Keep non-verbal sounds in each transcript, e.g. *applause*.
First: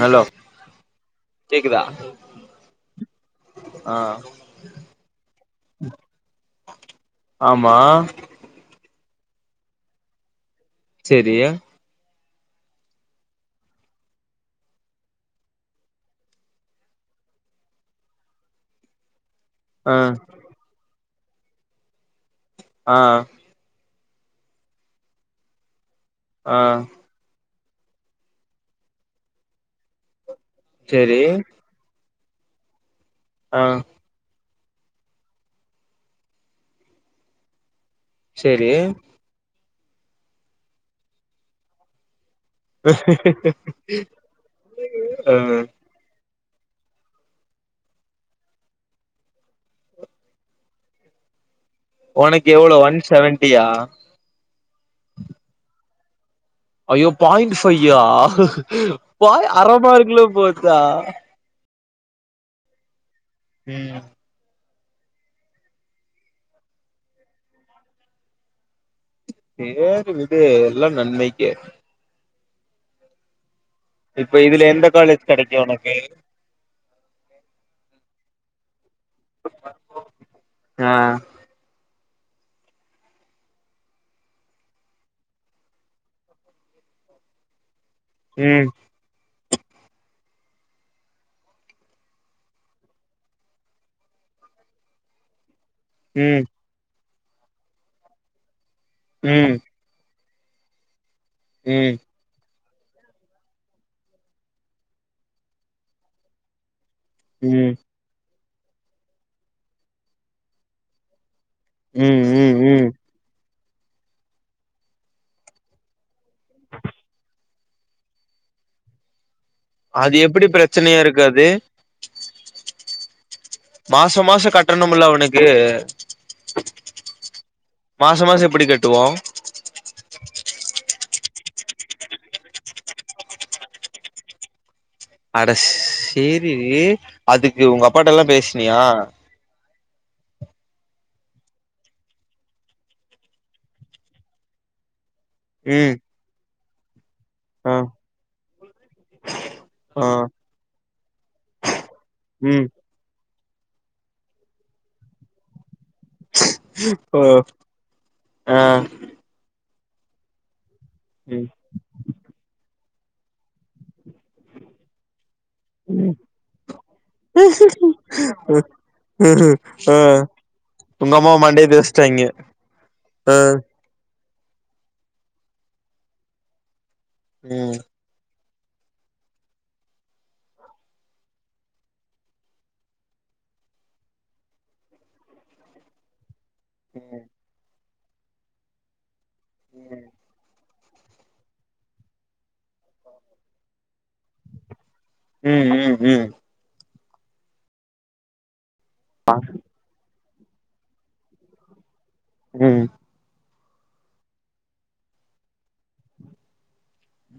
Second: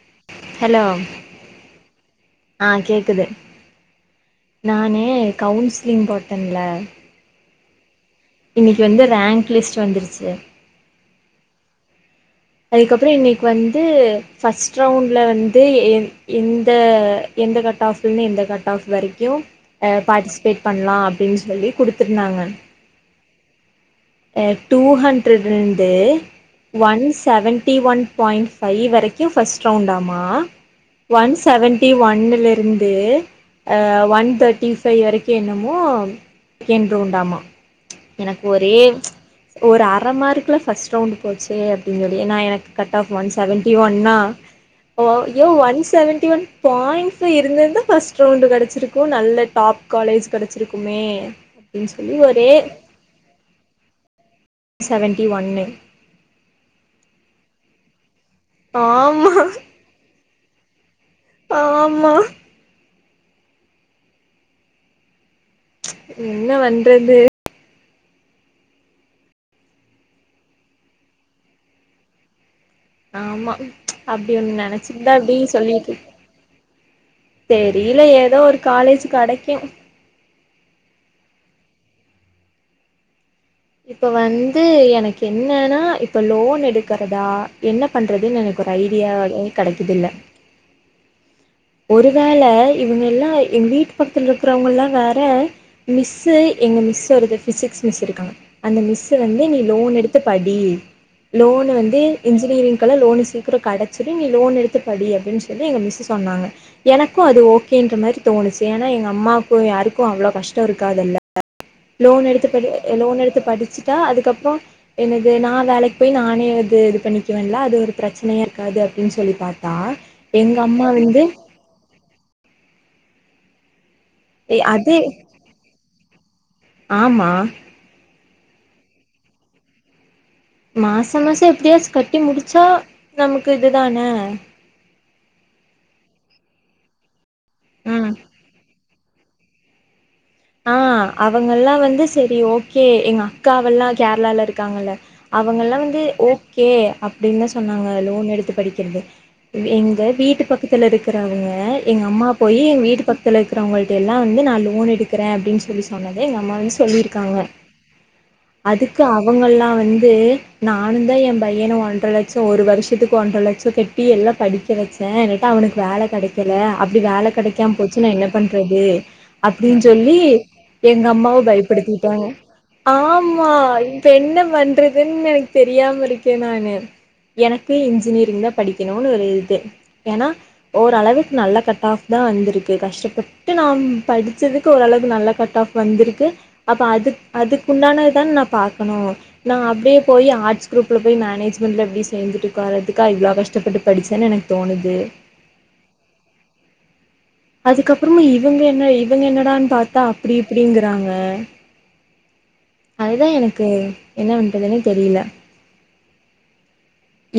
hello hello கேக்குதா ஆ கேக்குது ஆ நானு கவுன்சிலிங் போட்டேன்ல ஆமா இன்னிக்கு வந்து ரேங்க் லிஸ்ட் வந்துடுச்சு செரி அதுக்கப்புறோ இன்னைக் வந்து ஃபர்ஸ்ட் ரவுண்ட்ல வந்து எ எந்த எந்த கட் ஆஃப்ல்லே இந்த கட் ஆஃப் வரைக்கும் ஆ பார்ட்டிசிபேட் பண்லா அப்டின் சொல்லி குடுத்துருந்தாங்க ஆ அ டூ ஹண்ட்ரட்ல்ந்து ஆ one seventy one point five வரைக்கும் ஃபர்ஸ்ட் ரவுண்டாமா செரி ஒன் செவன் ட்டி ஒன்னுலருந்து ஆ அ ஒன் தேர்ட்டி ஃபைவ் வரைக்கு என்னமோ ரெண் ரவுண்டாமா எனக்கு செரி ஒரே ஆ ஒரு அர மார்க்ல ஃபர்ஸ்ட் ரவுண்ட்டு போச்சே அப்டிங்குது ஏன்னா எனக் கட் ஆஃப் ஒன் செவன்டி ஒன்னா பாயிண்ட்ஸ் இருந்திருந்தா ஃபர்ஸ்ட் ரவுண்டு் கெடச்சிருக்கு நல்ல டாப் காலேஜ் கெடச்சிருக்குமே ம் ஒனக்கு எவ்ளோ ஒன் செவன்டியா செவன்ட்டி ஒன்னு ஐயோ பாயிண்ட் ஃபையா ஆமா பாய் அர மார்க்குல போச்சா ஆமா ம் இது என்ன வண்றது நோர்ந்து விட்ரு எல்லா நன்மைக்கே ஆமா அப்டி இப்ப ஒன் இதுல எந்த நெனைச்சிருந்தா காலேஜ் ப்பீடி கெடைக்கு ஒனக்கு சொல்லிட்டு தெரியல ஏதோ ஒரு காலேஜ் கெடைக்கூ அ ஆ இப்ப வந்து எனக்கு என்னன்னா இப்ப லோன் எடுக்கிறதா என்ன பண்ணுறதுன்னு எனக்கு ம் ஒரு ஐடியாவே கிடைக்குதில்லை ஒரு வேளை இவங்க எல்லா எங்க வீட்டு பக்கத்துதில இருக்கிறவங்கல்லா வேற மிஸ்சு ம் எங்க மிஸ் ஒருதரு பிசிக்ஸ் மிஸ் இருக்காங்க அந்த மிஸ் வந்து ம் நீ லோன் எடுத்து படி லோனு வந்து ம் இன்ஜினியரிங்கெல்லா லோன் சீக்கிர கெடச்சுடு நீ லோன் எடுத்து படி அப்டின்னு சொல்லி எங்க மிஸ் சொன்னாங்க எனக் இப்போ ம் அதுஓகேன்ற மாரி தோணுச்சு ஏன்னா எங்க அம்மாக்கு யாருக்கூ அவ்ளோ கஷ்ட இருக்காதுல ம் லோன் எடுத்து ம் படி ம் லோன் எடுத்து படிச்சுட்டா அதுக்கப்புறோ என்னது நா வேலைக்கு போய் நானே அது இது பண்ணிவேன்ல அது ஒரு பிரச்சனயா இருக்காது அப்டின்னு சொல்லி பாத் அது எப்டி பிரச்சனயா இருக்காது மாச மாச அது கட்டணும்ல அவனுக்கு ஆமா மாச மாச எப்டி கட்டுவோ மாச மாச எப்படியாச் கட்டி முடிச்சா நமக்கு இதுதானே அட சேரி அதுக்கு உங்கப்பாட் டெல்லா பேசினியா ஆஹ் அவுங்கல்லா வந்து சரி ஓகே எங்க அக்காவெல்லா கேரளால இருக்காங்கல்ல அவங்கல்லா ம் வந்து ஓகே அப்டின்னு தா ஆ சொன்னாங்க லோன் எடுத்து படிக்கிறது எங்க ஆ வீட்டு பக்கத்துல இருக்கறவங்க எங்க அம்மா போய் ம் எங்க வீட்டு பக்கத் பக்தல இருக்கிறவங்ககெட்ட எல்லா வந்து நா லோன் எடுக்கிறே அப்டின் சொல்லி சொல் சொன்னதே எங்கம்மாவே ஆ சொல்லிருக்காங்க ஆ அதுக்கு அவங்கல்லா வந்து நானு தா எ ம் பையன ஒன்றரை லட்ச ஒரு வருஷத்துக்கு ஒன்றரை லட்ச கட்டி எல்லா படிக்க வச்சே என்டா அவனுக்கு வேல கெடக்கல அப்டி வேல கெடக்காம போச்சு நா என்ன பண்றது இரு அப்டின்னு சொல்லி எங்க அம்மாவ தேச்சுட்டாய்ங்க பயப்படுத்திட்டாங்க ஆ ஆமா இப் என்ன பண்றதுன் எனக்கு தெரியாம இருக்கே நானு எனக்கு ம் இன்ஜினியரிங் தா படிக் கோனனு ஒரு இது ஏனா ஓரளவுக்கு நல்ல கட் ஆஃப் தா வந்திருக்கு கஷ்டப்பட்டு நாம் படிச்சது ஓரளவுக்கு நல்லா கட் ஆஃப் வந்துருக்கு அப்ப அதுக் அதுக்கு உண்டானது தான நா பாக்கணோ நா அப்டியே போய் ஆர்ட்ஸ் குரூப்புல போயி மேனேஜ்மெண்ட்ல எப்டி சேர்ந்துட்டு உக்காரதுக்கா இவ்ளோ கஷ்டப்பட்டு படிச்சேனு எனக் தோணுது ம் ம் ம் அதுக்கப்புறமு இவங்க என்ன இவங்க என்னடானு பாத்தா அப்டி இப்டிங்கிறாங்க ம் அதுதா எனக்கு என்ன பண்ணவன்றதுனு தெரியல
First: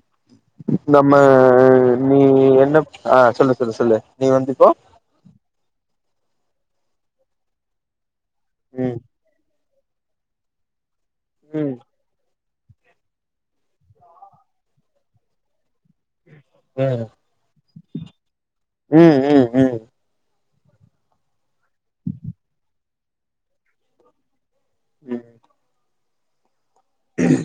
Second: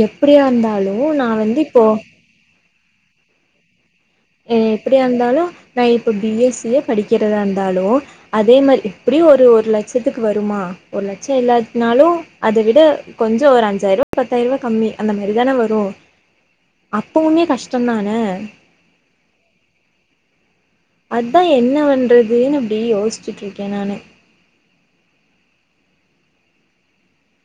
எப்டியா இருந்தாலு நம்ம நா வந்து இப்போ நீ என்ன ஆ சொல்லு சொல்லு சொல்லு நீ வந்து இப்போ எப்படியா இருந்தாலூ நா இப்ப பி எஸ் சியே படிக்கிறதா இருந்தாலும் அதே மாரி ம் எப்டி ஒரு ஒரு லட்சத்துக்கு வருமா ஒரு லட்ச ம் இல்லாத்துனாலு அத விட கொஞ்சோ ஒரு அஞ்சாயருவா பத்தாயருவா கம்மி அந்த மாரி தான வரு அப்பவுமே கஷ்டந்தான ம் ம் ம் அதா என்ன வண்றதுனு யோசிச்சுட்ருக்கே நானு ம் உம்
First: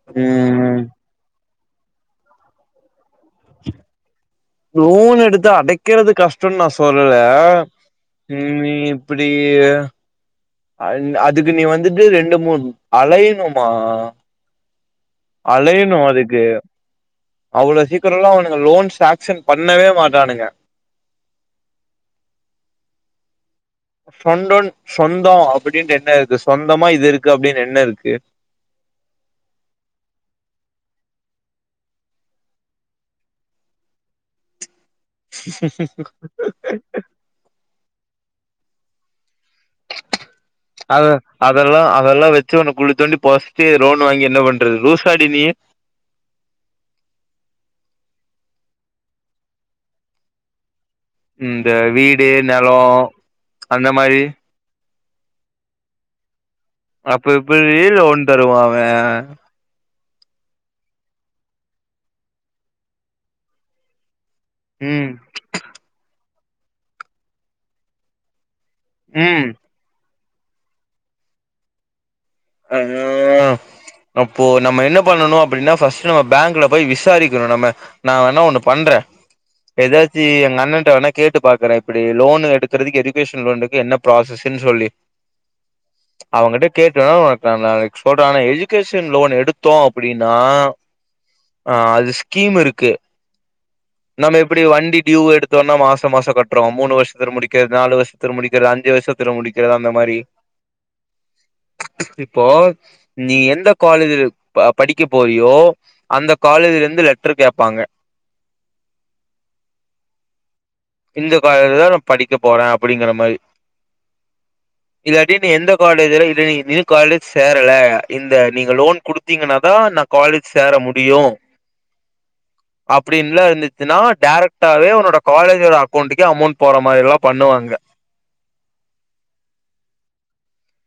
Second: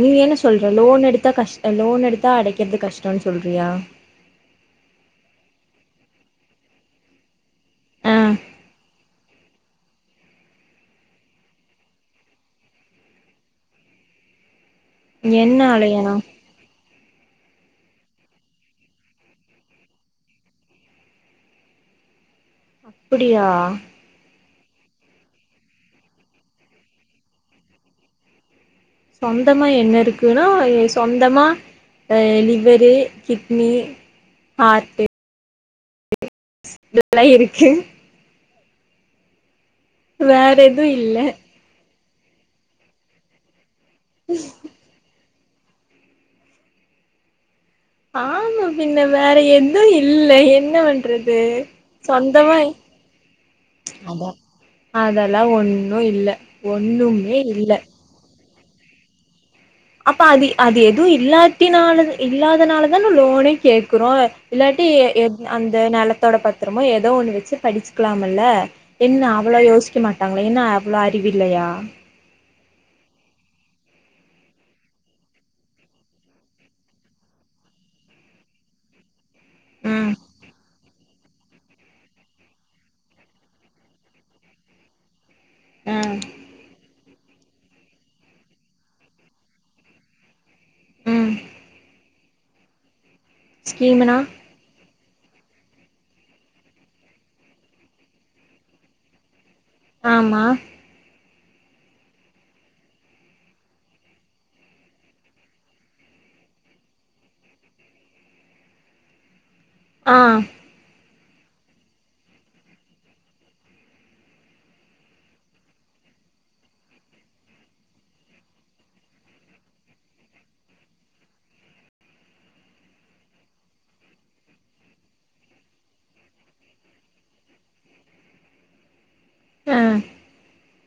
நீ என்ன சொல்ற ம் லோன் எடுத்தா கஷ்ட லோன் எடுத்தா அடைக்கறது கஷ்டோனு சொல்றியா லோன் எடுத்தா அடைக்கறது கஷ்டன் நா சொல்லல ஆ ம் இப்பிடிய அல் அதுக்கு நீ வந்துட்டு ரெண்டு மூண் அலயணுமா அலையணு அதுக்கு அவ்ளோ சீக்கரல்லா அவனுங்க லோன் சாக்ஷன் பண்ணவே மாட்டானுங்க ப்படியா சொண்டோன் சொந்தோ அப்புடின்டு என்ன இருக்கு சொந்தமா இது இருக்கு அப்டினு என்ன இருக்கு சொந்தமா என்ன இருக்குன்னா இ சொந்தமா ஏ லிவரு கிட்னி ஹார்ட்டு ச எல்லா இருக்கு வேறென் அத அதெல்லா அதெல்லா வச்சு உன்ன குழி தோண்டி பொதச்சிட்டு ரோன் வாங்கி என்ன பண்றது லூசாடி நீ ஆமா பின்ன வேற எதும் இல்ல என்ன வண் றது இந்த வீடு சொந்தமா நெலோ அந்த மாரி ஆமா அதெல்லா ஒண்ணு இல்ல அப்ப ஒண்ணுமே இல்ல எப்பிரி லோன் தருவா அவ அப்ப அதி அது எதுவு இல்லாத்தினாலது இல்லாதனாலதா லோனே கேக்குறோ இல்லாட்டி எ ம் எந் அந்த நெலத்தோட பத்ரமோ ஏதோ ஒண்ணு வச்சு படிச்சுக்கலாமில்ல என்ன ம் அவ்வளோ யோசிக்க மாட்டாங்களா என்ன அவ்வளோ அறிவில்லயா அய்யோவயோ அப்போ நம்ம என்ன பண்ணணு அப்டின்னா ஃபஸ்ட் நம்ம பேங்க்ல போய் விசாரிக்கணு நம்ம நா வேணா ஒண்ணு பண்ற ம் எதாச்சி எங்க அண்ணன்ட்ட வேணா கேட்டு பாக்கறே இப்டி லோன் எடுக்கறதுக்கு எஜுகேஷன் லோனுக்கு என்ன ப்ராசஸ்ன்னு சொல்லி அவங்கட்ட கேக்கவா நா நாளைக்கு சொல்றே ஆனா எஜுகேஷன் லோன் எடுத்தோ அப்புடின்னா ம் ஆ அது ஸ்கீம் இருக்கு ஸ்கீமுனா நம்ம எப் ப்டி வண்டி டியூ எடுத்தோனா மாச மாசோ கட்றோ மூணு வருஷத்துல முடிக்கிற நாலு வருஷத்துல முடிக்கிற அஞ்சு வருஷத் துல முடிக்கறதா அந்த மாரி ஆமா இப்போ நீ எந்த காலேஜ்ல ப படிக்க போறியோ அந்த காலேஜ்ல இருந்து லெட்ரு கேப்பாங்க ஆ இந்த காலேஜ்லதா நா படிக்க போறே அப்படிங்கிற மாரி *inaudible* இது அடின்னு எந்த காலேஜ்ல இத நீ நீ காலேஜ் சேரல இந்த நீங்க லோன் குடுத் தீங்கன்னாதா நா காலேஜ் சேர முடியு *inaudible* அப்டின்லா இருந்துத்துன்னா டேரக்டாவே உன்னோட காலே க்குற அக்கௌண்ட்க்கே அமௌண்ட் போற மாரி எல்லாம் பண்ணுவாங்க ஹ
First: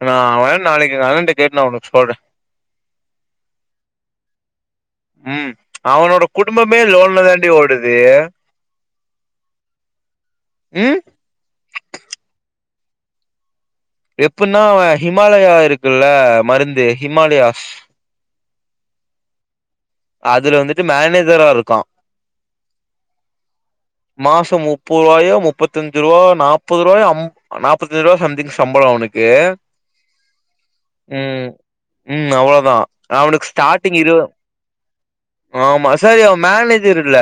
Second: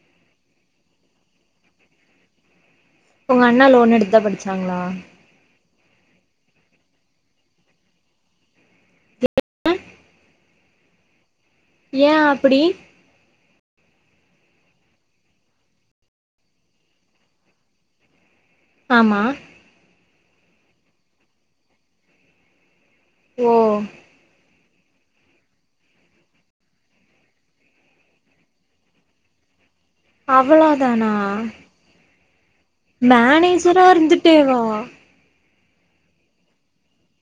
நான் வேண் நாளைக்கு நலன்ட்ட கேட்டு நா ஒனக்கு சொல்றே உங்க அண்ணா லோன் எடுத்ததா படிச்சாங்களா உம் அவனோட குடும்பமே லோன்ல தாண்டி ஓடுது *inaudible* உம் ஏ அப்டி எப்டினா ஹிமாலயா இருக்குல்ல மருந்து ஹிமாலயாஸ் ஆமா அதுல வந்துட்டு மேனேஜரா இருக்கான் ஓ மாசம் முப்ப முப்பது ரூபாயும் முப்பத்தஞ்சு ரூபாயா நாப்பது ரூபாய் ஐம் நாப்பத்தஞ்சு ரூபாய் சம்திங் சம்பளம் அவனுக்கு அவ்ளோ தானா உம் அவ்ளோதான் மேனேஜரா இருந்துட்டேவ ஆமா சேரி அவன் மேனேஜர் இல்ல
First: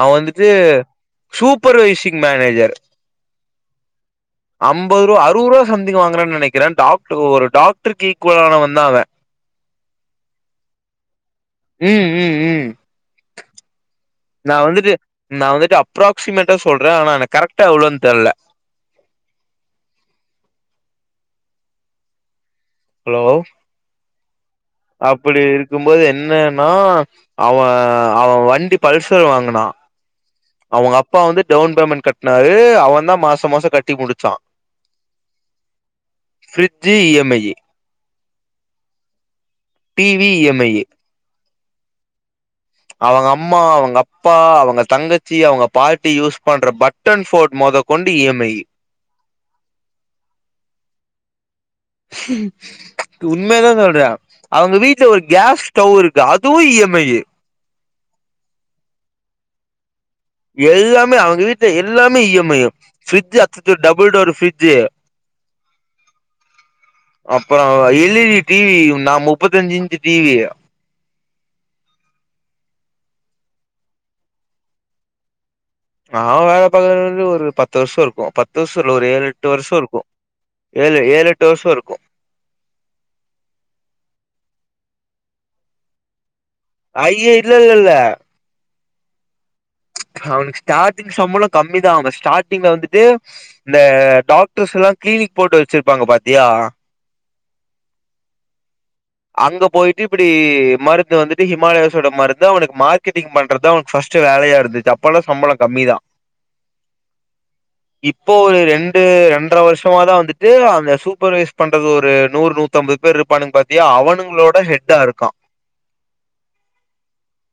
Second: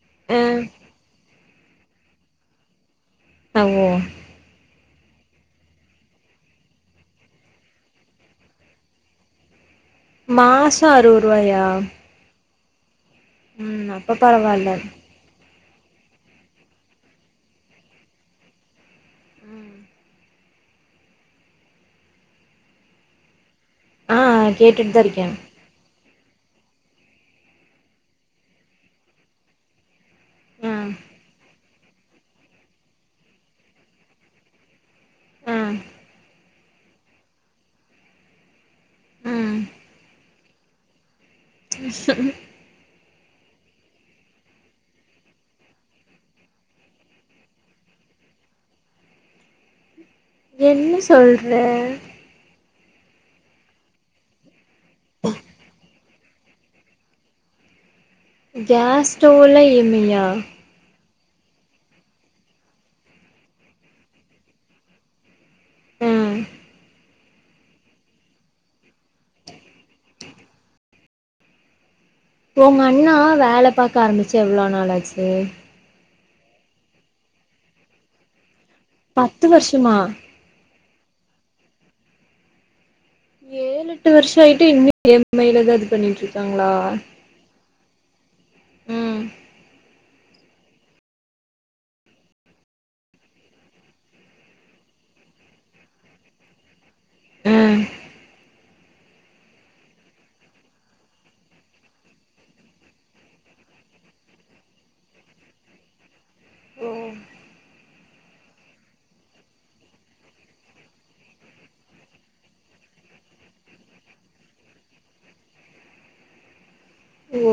அவன் அ வந்துட்டு சூப்பர்வைசிங் மேனேஜர் அங் ஐம்பது ரூபா அறுபது ரூபா சம்திங் வாங்குறான் நெனைக்கிறேன் டாக்டர் ஒரு டாக்டருக்கு ஈக்குவல்லானவன்தான் அவேன் மாசோம் அறுவரூவாயா உம் உம் உம் ம் அப்ப நா பரவால்ல வந்துட்டு நா வந்துட்டு அப்ராசிமேட்டா சொல்றேன் ஆனா கரெக்டா எவ்ளோ தெர்ல ஹலோ ஆ கேட்டுட்டு தா இருக்கே அப்டி இருக்கும்போது என்னன்னா அவன் அவன் வண்டி பல்சர் வாங்குனா ஆ அவுங்க அப்பா வந்து டவுன் பேமெண்ட் கட்னாரு அவன் தான் மாசம் மாசம் கட்டி முடிச்சான் உம் ஃபிரிட்ஜு இ எம் ஐ ம் டிவி இ எம் ஐ *inaudible* அவுங்க அம்மா அவுங்க அப்பா அவுங்க தங்கச்சி அவுங்க பாட்டி யூஸ் பண்ற பட் டன் ஃபோன் மொதக்கொண்டு இ எம் ஐ என்ன சொல்ற உண்மையதான் சொல்றேன் அவுங்க வீட்ல ஒரு கேஸ் ஸ்டவ் இருக் கு அதுவும் இ எம் ஐ கேஸ் ஸ்டவ்லாம் இ எம் ஐ யா எல்லாமே அவுங்க வீட்டு எல்லாமே இ எம் ஐ ஃபிரிட்ஜ் அத்தது டபுள் டோர் ஃபிரிட்ஜ் உம் அப்றோம் எல் ஈ டி டிவி நான் முப்பத்தஞ்சு இன்ச்சு டிவி ஒங்க அண்ணா வேலை பாக்க ஆரமிச்சு எவ்ளோ நாளாச்சி அவேன் வேலை பாக்க வந்து ஒரு பத்து வருஷம் இருக்கும் பத்து வருஷம் இல்ல ஒரு ஏழு பத்து எட்டு வருஷம் வருஷமா இருக்கும் ஏழு ஏழு எட்டு வருஷம் இருக்கு ஏழு எட்டு வருஷோம் ஆயிட்டு இன்னும் இ எம் ஐ ல தான் இது பண்ணிட்டு இருக்காங்ளா ஐய இல்ல இல்ல இல்ல உம் அவனுக்கு ஸ்டார்டிங் சம்பளம் கம்மிதான் அவன் ஸ்டார்டிங்ல வந்துட்டு இந்த டாக்டர்ஸ் எல்லாம் கிளீனிக் போட்டு வச்சிருப்பாங்க பாத்தியா ம் அங்க போய்ட்டு இப்டி மருந்து வந்துட்டு ஹிமாலயாஸோட மருந்து அவனுக்கு மார்க்கெட்டிங் பண்றத் தா ஃபஸ்ட்டு வேலையா இருந்துச்சு அப்பல்லா சம்பளோ கம்மிதா ஓ இப்போ ஒரு ரெண்டு ரெண்டர வர்ஷமா தா வந்துட்டு அந்த சூப்பர்வைஸ் பண்றது ஒரு நூறு நூத் தம்பது பேர்ருப்பானுங் பாத்தியா அவனுங்ளோட ஹெட்டா இருக்கா ஓ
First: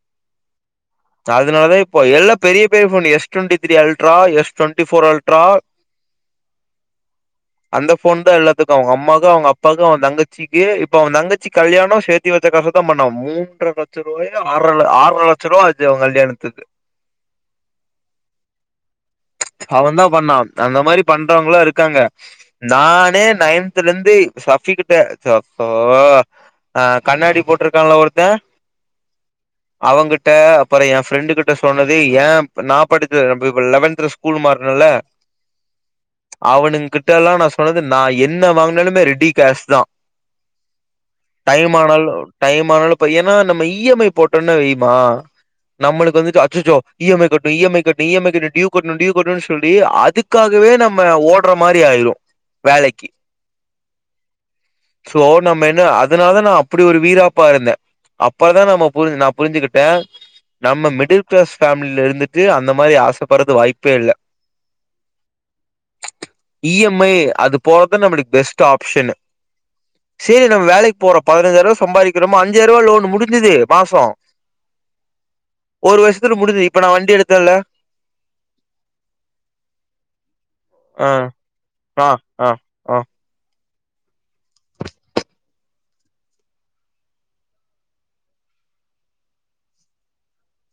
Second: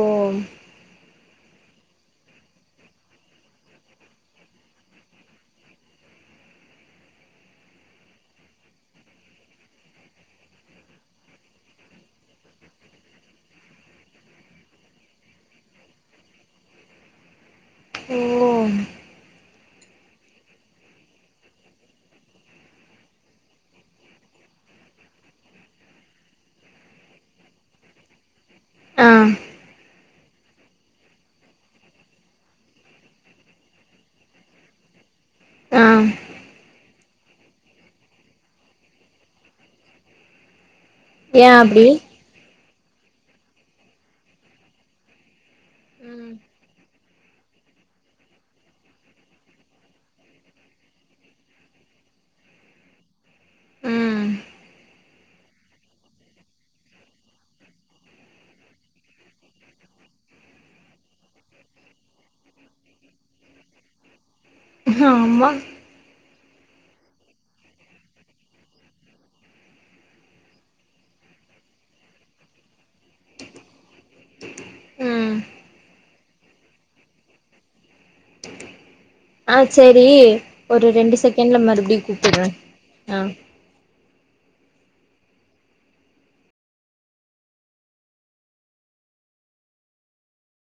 சோ அதுனால் தா இப்போ எல்லா பெரிய பெரிய phone S twenty three ultra S twenty four ultra அந்த ஃபோன் தா எல்லாத்துக்கு அவுங்க அம்மாக்கு அவுங்க அப்பாக்கு அவ தங்கச்சிக்கி இப்ப அவந்தங்கச்சி கல்யாணோ சே த்தி வச்ச காச தா பண்ணா மூன்ற லட்ச ருவாயோ ஆற்ர ல ஆற்ர லட்ச ருவா ஆ ச்சு அவ கல்யாணத்துக்கு ஓ அவ தா பண்ணா அந்த மாரி பண்றவ்ங்களா இருக்காங்க நானே நைன்த்துலுந்து சஃபி கிட்ட சஃப் ஃபோ ஆ கண்ணாடி போட்ருக்கால்ல ஒருத்த ஆ அவங்கிட்ட அப்பறோ எ ஃப்ரெண்டு கிட்ட சொன்னது ஏ நா படித்து பு பு லெவன்த்துல ஸ்கூல் மாறுனல்ல ஆ அவனுங்கிட்ட எல்லா நா சொன்னது நா என்ன வாங்குனாலுமே ரெடி கேஷ் தா ஏ அப்டி டைமானாலு டைம் ஆனாலு இப்ப ஏனா நம்ம இ எம் ஐ போட்டம்னா வெய்மா நம்மளுக்கு ம் வந்துட்டு அச்சச்சோ இ எம் ஐ கட்ணு இ எம் ஐ கட்ணு இ எம் ஐ கட்ணு ட்யூ கட்ணு ட்யூ கட்ணுன் சொல்லி அதுக் காகவே நம்ம ஓட்ற மாரி ஆய்ரு வேலைக்கி ம் சோ நம்ம என்ன அதுனால தா நா அப்டி ஒரு வீராப்பா இருந்தே அப்பறந்தா நம்ம புரி நா புரிஞ்சிகிட்டே நம்ம மிடில் கிளாஸ் ஃபேம்லில இருந்துட்டு அந்த மாரி ஆசப்பட்றது வாய்ப்பே இல்ல ஆம் இ எம் ஐ அது போறது நம்மளுக் பெஸ்ட்டு ஆப்ஷனு சேரி நம்ம வேலைக் போறோ பதினஞ்சாய்ர்ருவா சம்பாரிக்கறோமா அஞ்சாய்ர்ருவா லோனு முடிஞ்சிது மாசோ ம் ஒரு வர்ஷத்துல முடிஞ்சிது இப்ப நா வண்டி எடுத்தல்ல ஆ சேரி ஒரு ஆ ரெண்டு செகண்ட்ல மறுபடியு ஆ கூப்பிட்றே ஆ ஆ